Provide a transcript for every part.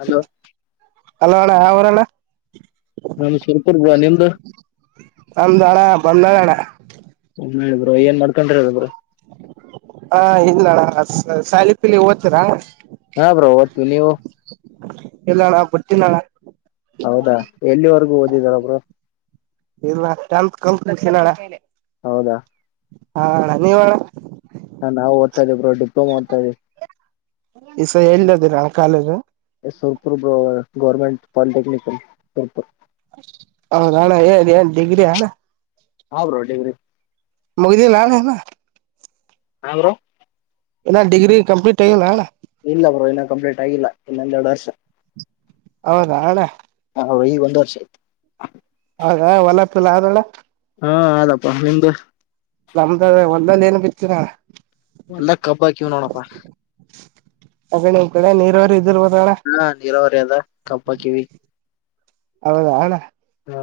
Hello hello ಅಣ್ಣ ಆಮರಣ ನಮ ಶಿರಪುರಗ ನಿಮ್ದು ಅಂದನಾ ಬಂದಳಣ ಇಲ್ಲ ಬ್ರೋ ಏನ್ ಮಾಡ್ಕೊಂಡ್ರಿರಬ್ರ ಹ ಇಲ್ಲಣ ಶಾಲಿ ಪಲಿ ಓತೀರಾ ಹಾ ಬ್ರೋ ಒತು ನೀವು ಇಲ್ಲನ ಬಿಟ್ಟಿಲನ ಹೌದಾ ಎಲ್ಲಿವರೆಗೂ ಓದಿರೊಬ್ರು ಇಲ್ಲ ಟೆಂತ್ ಕಲ್ಲ ಕಟ್ಟಿಸಿನ ಅನ ಹೌದಾ. ಹ ಅನಾ ನೀವನ ನಾ ಓದ್ತ ಇದ್ದವ ಬ್ರೋ ಡಿಪ್ಲೋಮ ಓದತ ಇದವಿ. ಈಸ ಎಲ್ಲದಿರ ಕಾಲೇಜು ಸುರ್ಪುರ್ ಬ ಗೌರ್ಮೆಂಟ್ ಪಾಲಿಟೆಕ್ನಿಕ್ ಸುರ್ಪುರ್ ಹೌದಣ್ಣ ಏನ್ ಏನ್ ಡಿಗ್ರಿಯ ಹಾ ಬ್ರೋ ಡಿಗ್ರಿ ಮಗದಿಲ್ಲ ಅನಾ ಇನ ಹ ಬ್ರೋ ಇನ ಡಿಗ್ರಿ ಕಂಪ್ಲೀಟ್ ಆಗಿಲ್ಲ ಅನಾ ಇಲ್ಲ ಬ್ರೋ ಇನ್ನ ಕಂಪ್ಲೀಟ್ ಆಗಿಲ್ಲ ಇನ್ನೊಂದೆರಡ ವರ್ಷ ಹೌದಾ ಅನಾ ಹ ಈಗ ಒಂದ ವರ್ಷ ಆಗ ಹೊಲಪಲ್ಲ ಆದಳ ಹಾ ಆದಪ್ಪಾ ನಿಮ್ದ ನಮ್ದ ಒಂದಲ್ಲಿ ಏನ್ ಬಿತ್ತಲಾ ಎಲ್ಲ ಕಬ್ಬ ಆಕಿವ ನೋಡಪ್ಪಾ ಅಗ ನಿಮ್ಮ ಕಡೆ ನೀರವರೀ ಇದಿರ್ಬೋದನ ಹಾ ನೀರಾವರಿ ಅದ ಕಬ್ಬ ಹಾಕಿವಿ. ಹೌದಾ ಅಣ್ಣಾ. ಹಾ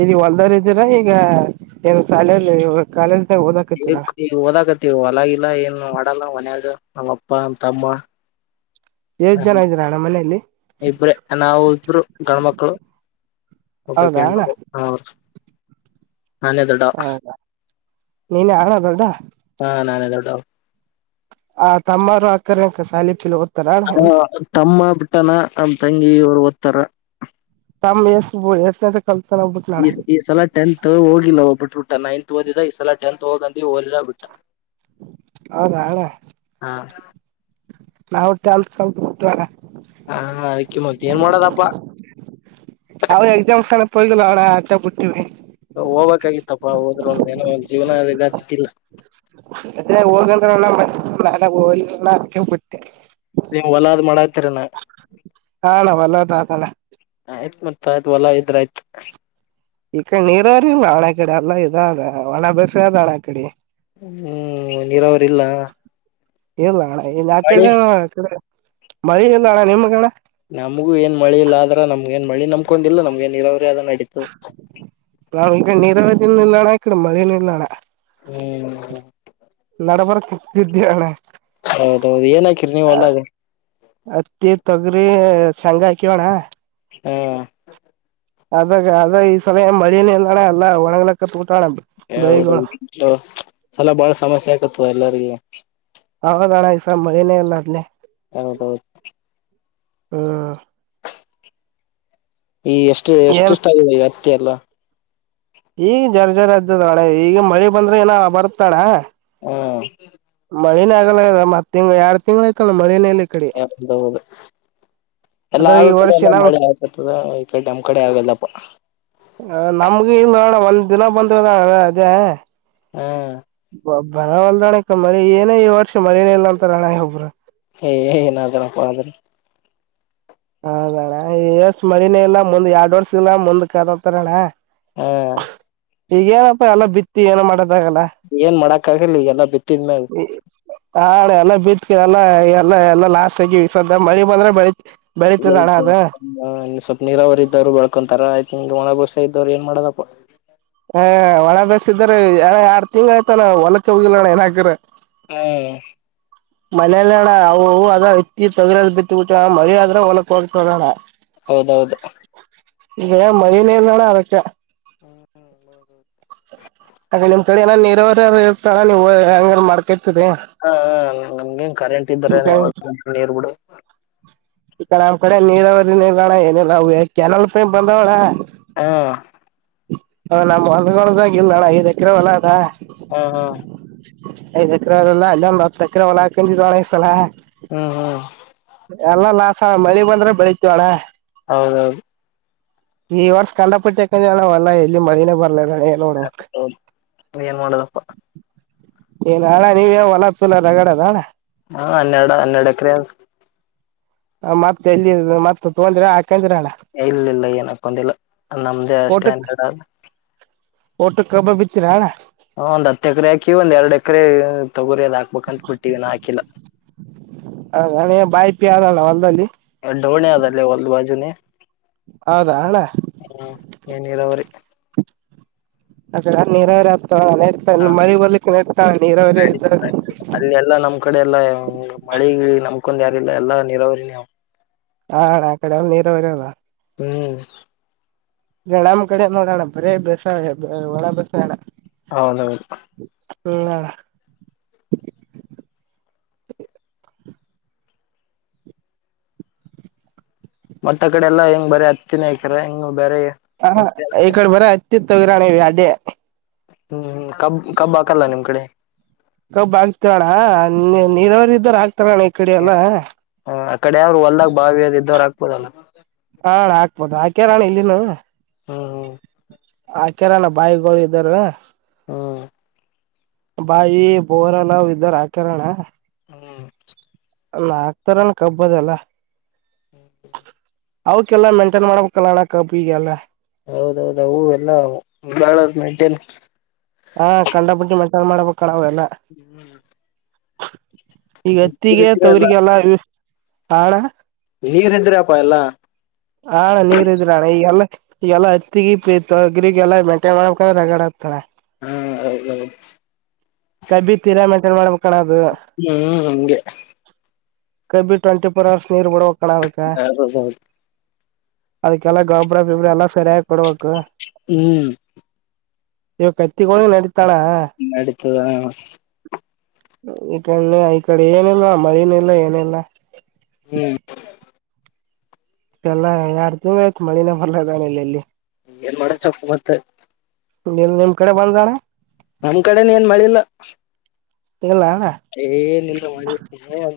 ಈರಿ ಹೊಲ್ದರ ಇದ್ದೀರಾ ಈಗ ಏನ್ ಸಾಲ್ಯಾಗ ಇವಾಗ್. ಕಾಲೇಜದಾಗ ಈಗ ಓದಾಕತ್ತಿರಾ. ಈಗ ಓದಾಕತ್ತಿವಿ ಹೊಲಇಲ್ಲಾ ಏನು ಮಾಡಲ್ಲಾ ಮನ್ಯಾಗ ನಮ್ಮ ಅಪ್ಪ ನಮ್ಮ ತಮ್ಮ. ಎಷ್ಟ್ ಹ ಜನ ಇದ್ದೀರ ಅಣ್ಣ ಮನೆಯಲ್ಲಿ ಇಬ್ರೆ ನಾವು ಇಬ್ರು ಗಂಡ್ಮಕ್ಳು. ಒಬ್ಬಕಿ ಹೌದಾ ಅಣ್ಣ ಹೆಣ್ಮಗಳು. ಹೌದು ನಾನೆ ದೊಡ್ಡವಾ. ಹೌದಾ ನೀನೇ ಅಣ್ಣ ದೊಡ್ಡ ಹಾ ನಾನೇ ದೊಡ್ಡವ್. ಆ ತಮ್ಮರು ಅಕ್ಕಾರು ಎಂಕ ಸಾಲಿಕಲಿ ಹೂ ಹು ತಮ್ಮ ಬಿಟ್ಟಾನ ನಮ್ಮ ತಂಗಿ ಅವರು ಓದ್ತಾರ. ತಮ್ಮ ಎಷ್ಟು ಬೋಳ ಎಷ್ಟತ. ಕಲ್ತಾನವಾ. ಈ ಈ ಸಲಾ ಟೆಂತ್ ಹೋಗಿಲ್ಲಾ ಹೋಗ್ಬಿಟ್ಟಬಿಟ್ಟಾ ನೈನ್ತ್ ಓದಿದ ಈ ಸಲಾ ಟೆಂತ್ ಹೋಗಂದವಿ ಹೋಗ್ಲಿಲ್ಲಾ. ಹೌದಾ ಅಣ್ಣಾ. ಹಾ ನಾವು ಟೆಂತ್ ಕಲ್ತ ಬಿಟ್ಟಿವಿ ಅಣ್ಣಾ. ಹಾ ಅದಕ್ಕೆ ಮತ್ತ ಏನ್ ಮಾಡೋದಪ್ಪಾ. ಅವ ಎಕ್ಸಾಮಸೆಲ್ಲಾ ಪೈಲುಅಣ್ಣಾ ಅದಕ್ಕ ಬಿಟ್ಟೇವಿ. ಹೋಗ್ಬೇಕಾಗಿತ್ತಪ್ಪಾ ಹೋದ್ರ ಒಂದ್ ಏನೋ ಒಂದು ಜೀವನಾ ಇದ ಆಕಿತ್ತಿಲ್ಲ. ಆದ್ರೆ ಹೋಗಂದ್ರಣ್ಣಾ ನಾನೆ ಹೋಗ್ಲಿಲ್ಲಣ್ಣಾ ನಾನೆಬಿಟ್ಟೆ. ನೀವ ಹೊಲಾದ್ ಮಾಡಾತ್ತಿರೆನ. ಹಾ ಅಣ್ಣಾ ಹೊಲಾದಾದನ್ನಾ. ಆಯ್ತ ಮತ್ತ ಅದ ಹೊಲ ಇದ್ರ ಆಯ್ತ. ಈ ಕಡೆ ನೀರಇರ್ಲಿಲ್ಲ ಅಣ್ಣಾ ಕಡೆ ಎಲ್ಲ ಇದ ಅದ ಒಣ ಬಸಾಯ ಅದ ಅಣ್ಣಾ ಕಡೆ. ಹ್ಮ್ ನೀರಾವರಿ ಇಲ್ಲ ಇಲ್ಲ ಅಣ್ಣಾ ಮಳಿ ಹಿಂಗಆಕ್ತಿದಿಲ್ಲಣ್ಣಾ ಈಕಡೆ. ಮಳಿ ಇಲ್ಲಣ್ಣ ನಿಮ್ಗಣ್ಣ. ನಮಗು ಏನ ಮಳಿ ಇಲ್ಲಾ ಆದ್ರ ನಮ್ಗ ಏನ್ ಮಳಿ ನಂಬ್ಕೊಂಡಿಲ್ಲ ನಮ್ಮ ಏನ್ ನೀರಾವರಿ ಅದ ನಡೀತದ. ನಾವು ಈ ಕಡೆ ನೀರಾವರಿನು ಇಲ್ಲಣ್ಣಾ ಈ ಕಡೆ ಮಳಿನು ಇಲ್ಲಣ್ಣಾ. ಹು ಹು ನಡಬರ್ಕ ಇದ್ಯೆವನ್ನಾ. ಹೌದ ಹೌದ ಏನ್ ಹಾಕಿರಿ ನೀವ ಹೊಲ್ದಾಗ. ಹತ್ತಿ ತೊಗರಿ ಶೇಂಗಾ ಹಾಕೇವನ್ನಾ. ಹ ಅದ್ರಗ ಅದ ಈ ಸರೆ ಮಳಿನ ಇಲ್ಲಣ್ಣಾ ಎಲ್ಲಾ ಒಣ್ಲಕ್ಕಬಿಟ್ಟಾವಣ್ಣಾ. ಈವ್ ಹೌದ ತೊ ಅಲ್ಲಾ ಬಾಳ ಸಮಸ್ಯೆ ಆಯತಪ್ಪ ಎಲ್ಲರಿಗಿ. ಹೌದಣ್ಣ ಈಸ ಮಳಿನೇ ಇಲ್ಲ ಅಲ್ಲೆ. ಹೌದ ಹೌದ. ಹು ಈ ಎಷ್ಟು ಏನ್ ಎಷ್ಟಷ್ಟ ಆಗದ ಈ ಹತ್ತಿ ಎಲ್ಲಾ. ಈಗ ಜರ ಜರ ಹತ್ತೇತನ್ನಾ ಈಗ ಮಳಿ ಬಂದ್ರ ಏನ ಬರ್ತಣ್ಣಾ. ಹು ಮಳಿನ ಆಗಲ್ಲ ಇದ ಮತ್ತ ತಿಂಗ್ ಎರಡ್ ತಿಂಗಳ ಆಯತಲ್ಲ ಮಳಿನ ಇಲ್ಲ ಇಕಡೆ. ಹೌದ ಹೌದ ಎಲ್ಲಾ ಅದ್ರ ಈ ಆಗ ಕಡೆ ವರ್ಷ ಎಲ್ಲಾ ಏನ ಮಳಿ ಆಗ್ತತದ ಈ ಕಡೆ ನಮ್ಮ ಕಡೆ ಆಗಲ್ಲಪಾ. ಹ ನಮಗು ಇಲ್ಲ ಅಳ ಒಂದ್ ದಿನ ಬಂದ ಇದಾಳ ಅಲ್ಲ ಅದೇ. [unintelligible] ಹ. [unintelligible] ಬ ಬರವಲ್ದಾಣಕ್ಕ ಮರಿ ಏನ ಈ ವರ್ಷ ಮಳೆನೇ ಇಲ್ಲಾ ಅಂತಾರ ಅಣ್ಣ ಒಬ್ರು. [unintelligible] ಏಯ ಏನ್ ಆಗಲ್ಲಪ್ಪ ಅಂದರ್. [unintelligible] ಹೌದ ಅಣ್ಣ ಈ ವರ್ಷ ಮಳೆನೇ ಇಲ್ಲ ಮುಂದ್ ಎರಡ್ ವರ್ಷ ಇಲ್ಲ ಮುಂದಕ್ಕ ಅದವನತಾರಣ್ಣ. [unintelligible] ಹ. [unintelligible] ಈಗ ಏನಪ್ಪಾ ಎಲ್ಲಾ ಬಿತ್ತಿ ಏನೋ ಮಾಡದ ಆಗಲ್ಲ. [unintelligible] ಏನ್ ಮಾಡಕ್ ಆಗಲ್ಲ ಈಗ ಎಲ್ಲ ಬಿತ್ತಿದ್ಮೇಲೆ. [unintelligible] ಹ ಅಣ್ಣಾ ಎಲ್ಲ ಬಿತ್ತಿವಿ ಎಲ್ಲ ಎಲ್ಲ ಎಲ್ಲ ಲಾಸ್ಟ್ ಆಗಿ ವಿಸ್ದ ಮಳಿ ಬಂದ್ರೆ ಬೆಳ [unintelligible] ಸ್ವಲ್ಪ ಆ ಸ್ವಲ್ಪ್ ನೀರಾವರರಿ ಇದ್ರು ಬಳ್ಕೊಂತಾರ ಆಯ್ತ್ ಒಣಗೋಸ ಇದವ್ರು ಏನ್ ಮಾಡದಪ್ಪ. [unintelligible] ಹ ಒಣ ಬೇಸಯ ಇದ್ದರೆ ಯಾಡ ಯಾರ್ಡ್ ತಿಂಗಳ್ ಆಯ್ತಾನ್ಣ ಹೊಲಕ್ಕಕ್ಕೆ ಹೋಗಿಲ್ಲಣ್ಣ ಇನ್ ಅಗರ್. [unintelligible] ಹ. [unintelligible] ಮಲೇಲ್ಲ ಅಣ್ಣ ಅವು ಅವು ಅದ ಇತ್ತಿ ತೊಗ್ರದ ಬಿತ್ತ ಬೀಟಾ ಮಳಿ ಆದ್ರೆ ಹೊಲಕ್ ಹೋಗತ್ತದ ಅಣ್ಣಾ. [unintelligible] ಹೌದ ಹೌದ. [unintelligible] ಈಗಲೇ ಮನೀವ್ ಇಲ್ಲ ನೋಡ ಅದಕ್ಕ. [unintelligible] ಅಲ್ಲ ಅದು. [unintelligible] [inaudible] ಅದ ನಿಮ್ಮ ಕಡೆ ಏನ ನೀರಾವರಿ ಇರುತ್ತ ನೀವು ಹೋಗಿ ಹೆಂಗರ ಮಾಡಕೋತ್ತಿರಿ. [unintelligible] ಹ ಹ ನಮಗ ಏನ್ ಕರೆಂಟ್ ಇದ್ದರ ನೀರ್ ಬಿಡು. [unintelligible] ನಮ್ಮ ಕಡೆ ನೀರ ಅವಧಿ ನಿಲ್ದಾಣ ಏನೋ ಇಲ್ಲಾ ಅವು ಏ ಕೆನಲ್ ಪೈ ಬಂದವಳಾ? [unintelligible] ಹಲೋ? [unintelligible] ಹ ನಮ್ಮ ಹೊಲದೋಳದಾಗಿ ಇಲ್ಲ ಅಳ ಐದ ಎಕರೆ ಹೊಲ ಅದಾ. [unintelligible] ಹ ಹ. [unintelligible] ಐದ ಎಕರೆ ಆಗಲ್ಲ ಅಲೊಂದ್ ಹತ್ತ ಎಕರ ಹೊಲ ಹಾಕೊಂಡ ಇದು ಒನಗಸಲಾ. [unintelligible] ಹ ಹ. [unintelligible] ಎಲ್ಲಾ ಲಾಸ್ ಮಳಿ ಬಂದ್ರೆ ಬೆಳಿತೀವಿ ಅಣ್ಣ. [unintelligible] ಹೌದ ಹೌದು. [unintelligible] ಈ ವರ್ಷ ಕಂಡಾಪಟ್ಟಿ ಕಂದ್ರನಲ್ಲಾ ಹೊಲದಾಗ ಐತಿ ಮಳನೇ ಬರ್ಲದ ಏನ್. [unintelligible] ಹೌದ ಏನ್ ಮಾಡದಪ್ಪ. [unintelligible] ಈ ನೆಳಾಗ ನೀವ ಏನ್ ಹೊಲಪಿಲ್ಲ ರಗಡ ಅದ ಅಣ್ಣಾ. [unintelligible] ಹಾ ಹನ್ನೆರಡ ಹನ್ನೆರಡ ಎಕರೆ ಅದ. [unintelligible] ಮತ್ತ ಎಲ್ಲಿ ಮತ್ತ ತೊಂಗಂಡಿರಾ ಹಾಕೊಂಡಿರಾ ಅಣ್ಣ. [unintelligible] ಇಲ್ಲಿ ಇಲ್ಲ ಏನ್ ಹಾಕೊಂಡಿಲ್ಲ ನಮ್ದೇ ಅಷ್ಟೇ ಅಂದೆ ನಾ. [unintelligible] ಓಟ್ಟು ಕಬ್ಬ ಬಿತ್ತೀರಾ ಅಣ್ಣಾ. [unintelligible] ಹ ಒಂದ ಹತ್ತು ಎಕರೆ ಹಾಕಿವಿ ಒಂದ್ ಎರಡು ಎಕರೆ ತಗೋರಿ ಎಲ್ಲಾ ಹಾಕಬೇಕ್ಂತ ಬಿಟ್ಟಿವಿ ಇನ್ನ ಹಾಕಿಲ್ಲಾ. [unintelligible] ಹೌದ ಏನ್ ನೀ ಬಾಯಿ ಇಟ್ಟಿ ಅಲ್ಲ ಹೊಲದಲ್ಲಿ. [unintelligible] ಒಂದ ಡೋಣಿ ಅದ ಅಲ್ಲೇ ಹೊಲದ ಬಾಜುನೇ. [unintelligible] ಹೌದಾ ಅಣ್ಣಾ. [unintelligible] ಹೂ ಎನ್ ನೀರಾವರಿ. [unintelligible] ಅದರಾಗ ನೀರಾವರಿ ಆಗ್ತ ನೆಡ್ತಾ ಮಳಿ ಬರ್ಲಿಕ್ ನೆಡ್ತ ನೀರಾವರಿ ಇದರ. [unintelligible] ಅಲ್ಲಿ ಎಲ್ಲಾ ನಮ್ಮ ಕಡೆ ಎಲ್ಲಾ ಮಳಿ ಗಿಳಿ ನಮಕೊಂಡ್ ಯಾರ ಇಲ್ಲ ಎಲ್ಲಾ ನೀರಾವರಿ ಅವ [unintelligible] ಹಾ ಅಣ್ಣಾ ಆಕಡೆ ಎಲ್ಲ ನೀರವರಿ ಅದ್. [unintelligible] ಹೂ. [unintelligible] ನೀ ನಮ್ಮ ಕಡೆ ನೋಡ ಅಣ್ಣಾ ಬರೇ ಬೇಸಾಯ ಏ ವನ ಬೇಸಾಯ ಅಣ್ಣಾ. [unintelligible] ಹೌದ ಹೌದು. [unintelligible] ಹು ಅಣ್ಣಾ. [unintelligible] ಮತ್ತ ಅ ಕಡೆ ಎಲ್ಲಾ ಹೆಂಗ ಬರೀ ಹತ್ತಿನಕರ ಹೆಂಗ್ ಬೇರ. ಹಾ ಈ ಕಡೆ ಬರ ಅತಿ ವಿರಾಣ ಅಡ್ಡ [inaudible] ಹ್ಮ್ ಕಬ್ ಕಬ್ ಹಾಕಲ್ಲ ನಿಮ್ ಕಡೆ. ಕಬ್ ಆಗ್ತವಣ್ಣ ನೀರವರ ಇದ್ದ್ರ ಹಾಕಾತಾರಣ. ಹ ಆ ಕಡೆ ಯ್ರು ಹೊಲ್ದಾಗ ಬಾವಿಯ ಅದ ಇದವರು ಆಕ್ಬೋದಲ್ಲ. ಹಾ ಹಾಕ್ಬೋದು ಹಾಕ್ಯಾರಣ ಇಲ್ಲಿನು. ಹ್ಮ ಹ್ಮ. ಹಾಕರಾನ ಬಾವಿಗಳು ಇದ್ದರ. ಹ್ಮ್. ಬಾಯವಿ ಬೋರ್ಲ್ಲ್ ಇದ್ದರ ಹಾಕರಣ್ಣ. ಹ್ಮ್. ಹಾಕ್ತರನ ಕಬ್ಬವೇಲ್ಲಾ. ಅವಕ್ಕೆಲ್ಲ ಮೇಂಟೈನ್ ಮಾಡ್ಬೇಕಲ್ಲಣ್ಣ ಕಬ್ ಈಗೆಲ್ಲ. ಹೌದೌದ ಅವು ಎಲ್ಲ ಬಾಳದ ಮಂಟನ್. ಹಾ ಕಂಡ ಬಿಟ್ಟಿ ಮೆಂಟೇನ್ ಮಾಡ್ಬೇಕಣಾವೆಲ್ಲ. ಹ್ಮ್. ಈಗ ಹತ್ತಿಗೆ ಇದ್ರಲ್ಲ ತೊಗರಿಗೆಲ್ಲ ಇ ಹಾ ಅಣ್ಣ. ನೀರಿದ್ರೆ ಅಪ್ಪ ಎಲ್ಲಾ. ಹಾ ನೀರದಿದ್ರಣ ಈಗಲ್ಲ. ಈಲ್ಲ ಹತ್ತಿಗೆ ತೊಗ್ರಿಗೆ ಎಲ್ಲಾ ಮೆಂಟೈನ್ ಮಾಡಕಗಡ ಹಗಾರತನ್ನ. ಹ್ಮ ಹೌದೌದು. ಕಬ್ಬಿ ತೀರಾ ಮೆಂಟೈನ್ ಮಾಡ್ಬೇಕ ಕಣ ಅದು. ಹ್ಮ್ ಹಂಗೆ ಕಬಿ ಟ್ವೆಂಟಿಫೋರ್ ಹರ್ಸ್ ನೀರ್ ಬಿಡಬೇಕ ಕಣ ಅದಕ್ಕೆ. ಹೌದು ಹೌದು. ಅದಕ್ಕೆಲ್ಲಾ ಗೊಬರ ಗಿಬ್ರ ಎಲ್ಲಾ ಸರಿಯಾಗಿ ಕೊಡ್ಬೇಕು. ಹ್ಮ್. ಇವ ಕತ್ತಿಕೊಂಡಿ ನಡೀತಾನ. ನಡೀತದ. ಈ ಕ ಈ ಕಡೆ ಏನಿಲ್ಲ ಮಳಿನ ಇಲ್ಲ ಏನಿಲ್ಲ. ಹ್ಮ್ ಎಲ್ಲ ಎರಡು ತಿಂಗಳು ಆಯ್ತು ಮಳಿನ ಬಲ ಇದದಾನೆಲ್ಲ ಎಲ್ಲಿ. ಏನ್ ಮಾಡಪ್ಪ ಮತ್ತೆ. ನೀ ನಿಮ್ ನಿಮ್ಮ ಕಡೆ ಬಂದ್ ಅಣ. ನಮ್ ಕಡೆನ ಏನ್ ಮಳಿ ಇಲ್ಲಾ. ಇಲ್ಲ ಅಣ್ಣ. ಏನ ಇಲ್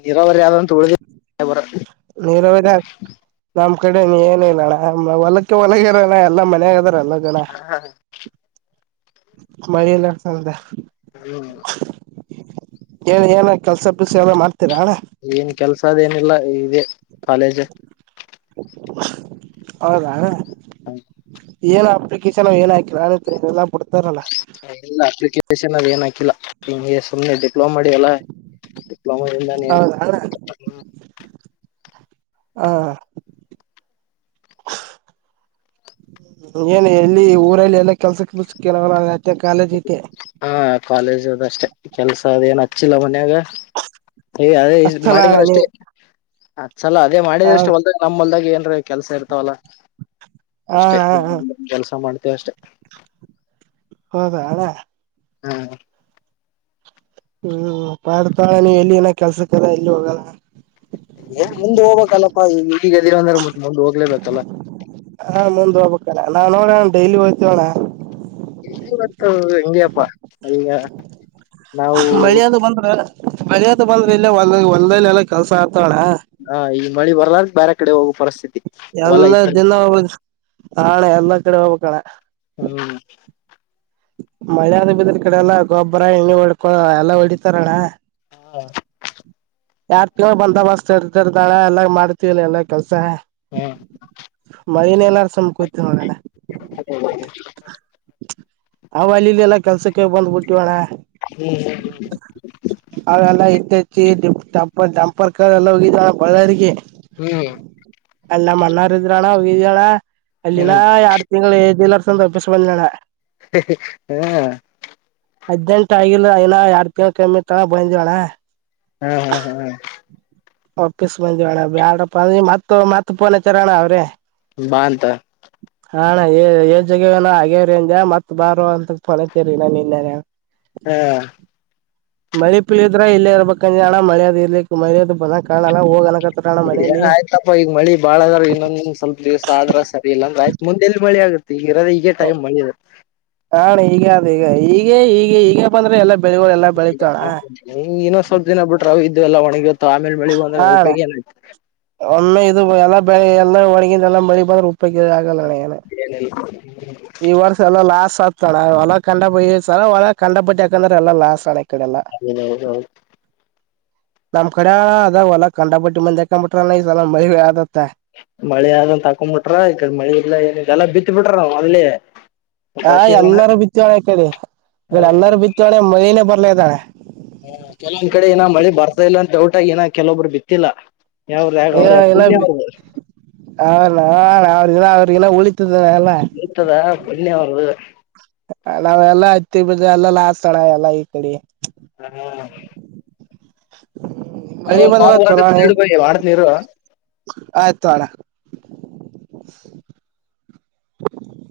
ನೀರಾವರಿ ಯಾವ್ದಂತ ಉಳಿದೆ ಬರಬರಿ. ನೀರರೊಳಗ. ನಮ್ ಕಡೆ ಏನ ಇಲ್ಲಣ್ಣ ಹೊಲಕ್ಕೆ ಹೊಲಗ ಇರಣ ಎಲ್ಲಾ ಮನೆಗದಾರ ಎಲ್ಲ ಮಳಿ ಇಲ್ಲಾ. ಹೌದ ಹ್ಮ್ ಏನ್ ಏನ ಕೆಲ್ಸ ಪೀಲ್ಸ ಎಲ್ಲ ಮಾಡ್ತೀರಾ ಅಣ. ಏನ್ ಕೆಲ್ಸ ಅದೇನಿಲ್ಲ ಇದೆ ಕಾಲೇಜ್. ಹೌದಾ ಅಣ್ಣಾ. ಹ. ಏನ್ ಅಪ್ಲಿಕೇಶನ್ ಏನ್ ಹಾಕಿನಲ್ಲ ಬಿಡ್ತಾರಲ್ಲ. ಇಲ್ಲ ಅಪ್ಲಿಕೇಶನ್ ಅ ಏನ್ ಹಾಕಿಲ್ಲ ಹಂಗೆ ಸುಮ್ಮನೆ ಇದ್ದ. ಡಿಪ್ಲೋಮ ಮಾಡ ಅಲ್ಲ ಡಿಪ್ಲೋಮಿಂದ. ಹಾ ಏನು ಎಲ್ಲಿ ಊರಲ್ಲಿ ಎಲ್ಲಾ ಕೆಲ್ಸ ಕೆಲ್ಸ ಕಾಲೇಜ್ ಇದ್ದೆ. ಹಾ ಕಾಲೇಜ್ ಅದ ಅಷ್ಟೆ ಕೆಲ್ಸ ಅದೇಏನ್ ಹಚ್ಚಿಲ್ಲ ಮನ್ಯಾಗ. ಹಾ ಅದೇ ಈಸತಿ ಹಚ್ಚಲ ಮಾಡಿದ್ರ ಅಣನಿ ಅಷ್ಟೇ. ಸಲ ಅದೇ ಹ ಮಾಡಿದ್ರಷ್ಟು ಹೊಲ್ದಾಗ ನಮ ಹೊಲ್ದಾಗ ಏನ್ ಕೆಲ್ಸ ಇರ್ತಾವಲ್ಲ ಅಷ್ಟೇ. ಹಣ ಕೆಲಸ ಮಾಡ್ತೇವಿ ಅಷ್ಟೇ. ಹೌದಾ ಅಣ್ಣ ಹಾ ಹ್ಮ್ ಪಾಡ್ತಾಳ ನೀ ಎಲ್ಲಿ ಏನ ಕೆಲ್ಸಕ್ಕರ ಎಲ್ಲಿ ಹೋಗಲ್ಲ. ಏನ್ ಮುಂದ್ ಹೋಗಬೇಕಲ್ಲಪ್ಪಾ ಈಗ ಈಗದರ ಅಂದ್ರೆ ಮತ್ತತ್ ಮುಂದ್ ಹೋಗ್ಲೇಬೇಕಲ್ಲ. ಹಾ ಮುಂದ್ ಹೋಗ್ಬೇಕಣ ನಾ ನೋಡೋಣ ಡೈಲಿ ಹೋಗ್ತವಣ. ಇವತ್ತು ಹೆಂಗಗೆಪ್ಪಾ ಈಗ. ನಾವು ಮಳಿಯದು ಬಂದ್ರ ಮಳಿಯದು ಬಂದ್ರ ಇಲ್ಲ ಒಂದ ಹೊಲದಲ್ಲಿ ಎಲ್ಲ ಕೆಲ್ಸ ಆತಣ. ಹಾ ಈ ಮಳಿ ಬರ್ಲಾರ್ರೆ ಬೇರೆ ಕಡೆ ಹೋಗುವ ಪರಿಸ್ಥಿತಿ. ಹೊಲ ಎಲ್ಲ ಇದ್ದರು ದಿನ ಹೋಗ ನಾಳೆ ಎಲ್ಲಾ ಕಡೆ ಹೋಗಬೇಕು ಅಣ್ಣ ಹ್ಮ್ ಮಳೆ ಆದ ಬಿದ್ರ ಕಡೆ ಎಲ್ಲಾ ಗೊಬ್ಬರ ಎಣ್ಣೆ ಹೊಡ್ಕೊ ಎಲ್ಲ ಹೊಡಿತಾರಣ್ಣ. [inaudible] ಯಾರ್ ಬಂದೋಬಸ್ತ್ ಇರ್ತರ್ದಾಳ ಎಲ್ಲ ಮಾಡ್ತಿವ ಎಲ್ಲ ಕೆಲ್ಸ. ಹ್ಮ್ ಮೈನ್ ಎಲ್ಲಾರು ಸಮಕೋಯ್ತ ನೋಡನೆ. ಅವ ಅಲ್ಲಿಲ್ಲಿ ಎಲ್ಲ ಕೆಲ್ಸಕ್ಕೆ ಬಂದ್ಬ ಬಿಟ್ಟಿವಳ. ಹ್ಮ್ ಅವೆಲ್ಲ ಇತ್ತ ಹೆಚ್ಚಿಂಪ ಡಂಪರ್ಕರ್ ಎಲ್ಲ ಹೋಗಿದ ಬಳ್ಳಿಗೆ. ಹ್ಮ್ ಅಲ್ಲ ನಮ್ಮ ಅಣ್ಣ ಅವ್ರು ಇದ್ರಣ ಹೋಗಿದ್ಯಣ್ಣ ಅಲ್ಲಿನ ಹ್ಮ್ ಹ್ಮ್ ಯಾರ್. ತಿಂಗಳು [unintelligible] [inaudible] ಹದ್ನೆಂಟು ಆಗಿಲ್ಲ ಏನ ಎಾರ್ಡು ತಿಂಗಗಳು ಕಮ್ಮಿ ತ ಬಂದಿವವಣ್ಣ ಹ್ಮ್ ಹ್ಮ್ ಹ್ಮ್ ಒಪ್ಪೀಸ್ ಬಂದಿವವಣ ಬ್ಯಾಡಪ್ಪ ಅ ಮತ್ತ ಮತ್ ಪೋನ್ ಹಚ್ಚಹವಾರನ್ನ ಅವ್ರೆ. ಬಾ ಅಂತ. ಹ ಏಜ್ ಜಗವೇನ ಹಾಗಗೇವರಿ ಅಜ ಮತ್ ಬಾರ ಅಂತ [unintelligible] ಹಾ ಮಳಿ ಪೀಳಿದ್ರ ಇಲ್ಲೇ ಇರ್ಬೇಕಾಣ ಮಳೆದ್ ಇರ್ಲಿಕ್ಕೆ ಮಳಿದದು ಬರಂಗಿಲ್ಲ ಕಾಣಲ್ಲ ಹೋಗ್. ಏನ್ ಆಯ್ತಪ್ಪಾ ಈಗ ಮಳಿ ಅದಾವ ಇನ್ನೊಂದ್ ಸ್ವಲ್ಪ ದಿವಸ ಆದ್ರ ಸರಿಲ್ಲ ಅಂದ್ರೆ ಆಯ್ತ್ ಮುಂದೆಲ್ಲಿ ಮಳಿ ಆಗುತ್ತೆ. ಈಗ ಇರದ ಈಗೇ ಟೈಮ್ ಮಾಡಿ. ಹ ಅಣ್ಣ ಈಗ ಅ ಈಗ ಈಗ ಈಗ ಈಗ ಬಂದ್ರೆ ಎಲ್ಲ. ಇನ್ನೊ ಸ್ವಲ್ಪ ದಿನ ಬಿಟ್ರೆವು ಇದು ಎಲ್ಲ ಒಣಗಿೋತ್ತು ಆಮೇಲೆ ಬೆಳಿ ಬಂದ್ರೆ ಹಾ ಅಣ್ಣ ಉಪಯೋಗ ಏನ. ಒಮ್ಮೆ ಇದು ಎಲ್ಲಾ ಬೆಳಿ ಎಲ್ಲಾ ಒಣಗಿಂದ ಎಲ್ಲಾ ಮಳಿ ಬಂದ್ರ ಆಗಲ್ಲನ ಐತಿ ಏನಿಲ್ಲ. ಈ ವರ್ಷ. ಎಲ್ಲ ಲಾಸ್ ಆತಣ್ಣ ಒಳ ಕಂಡ ಬಳಿ ಈಸಲ ಒಳಗ ಕಂಡಬಿಟ್ಟ ಯಾಕಂದ್ರೆ ಎಲ್ಲಾ ಲಾಸ್ ಅಣ್ಣ ಈ ಕಡೆಲ್ಲ. [inaudible] ನಮ್ ಕಡೆ ಅದಾವಲ್ಲ ಕಂಡಪಟ್ಟು ಮಂದಾಕಂಬಟ್ರ ಈಲ ಅದತ್ತ. ಮಳಿ ಆದನ್ ಅಂತಾ ಹಾಕೊಂಡ್ ಬಿಟ್ರ ಈ ಮಳಿ ಇಲ್ಲಾ ಏನ ಇಲ್ಲಾ ಬಿತ್ ಬಿಟ್ರಾ ಇಲ್ಲಿ ಆ ಎಲ್ಲಾರು ಬಿತ್ತಾಳೆ ಮಳಿನ ಬರಲ್ಲರು ಬಿತ್ತ್ಯಾರ ಮದನೇ ಬರ್ಲೇ ಆಗಿದ ಅಣ್ಣಾ. ಹ ಕೆಲೊಂದ್ ಕಡೆ ಏನ ಮಳೆ ಬರ್ತಾ ಇಲ್ಲ ಅಂತ ಡೌಟ್ಟಾಗಿ ಏನ ಕೆಲೊಬ್ರು ಬಿತ್ತಿಲ್ಲಾ ಯ ಎಲ್ಲಾ ಅವ್ರಾ ಅವ್ರ ಅವ್ರಗನ ಉಳಿತದ ಎಲ್ಲಾ ಇತದಾ ಪುಣ್ಯ ಅವರದು. ನಾವೆಲ್ಲಾ ಹತ್ತಿ ಬಿಡ ಎಲ್ಲ ಲಾಸಣ ಎಲ್ಲಾ ಈ ಕಡೆ ಹಾ ಹಾ ಹುಂ ನಂಗೊಂದು ಕಾಲ್ ಬರಕತೈತೆ ಇಡು ಬಾಯ್ ಮಾಡ್ತೀನಿ ಇರೊ ಆಯ್ತು ತೊಗೋಣಾ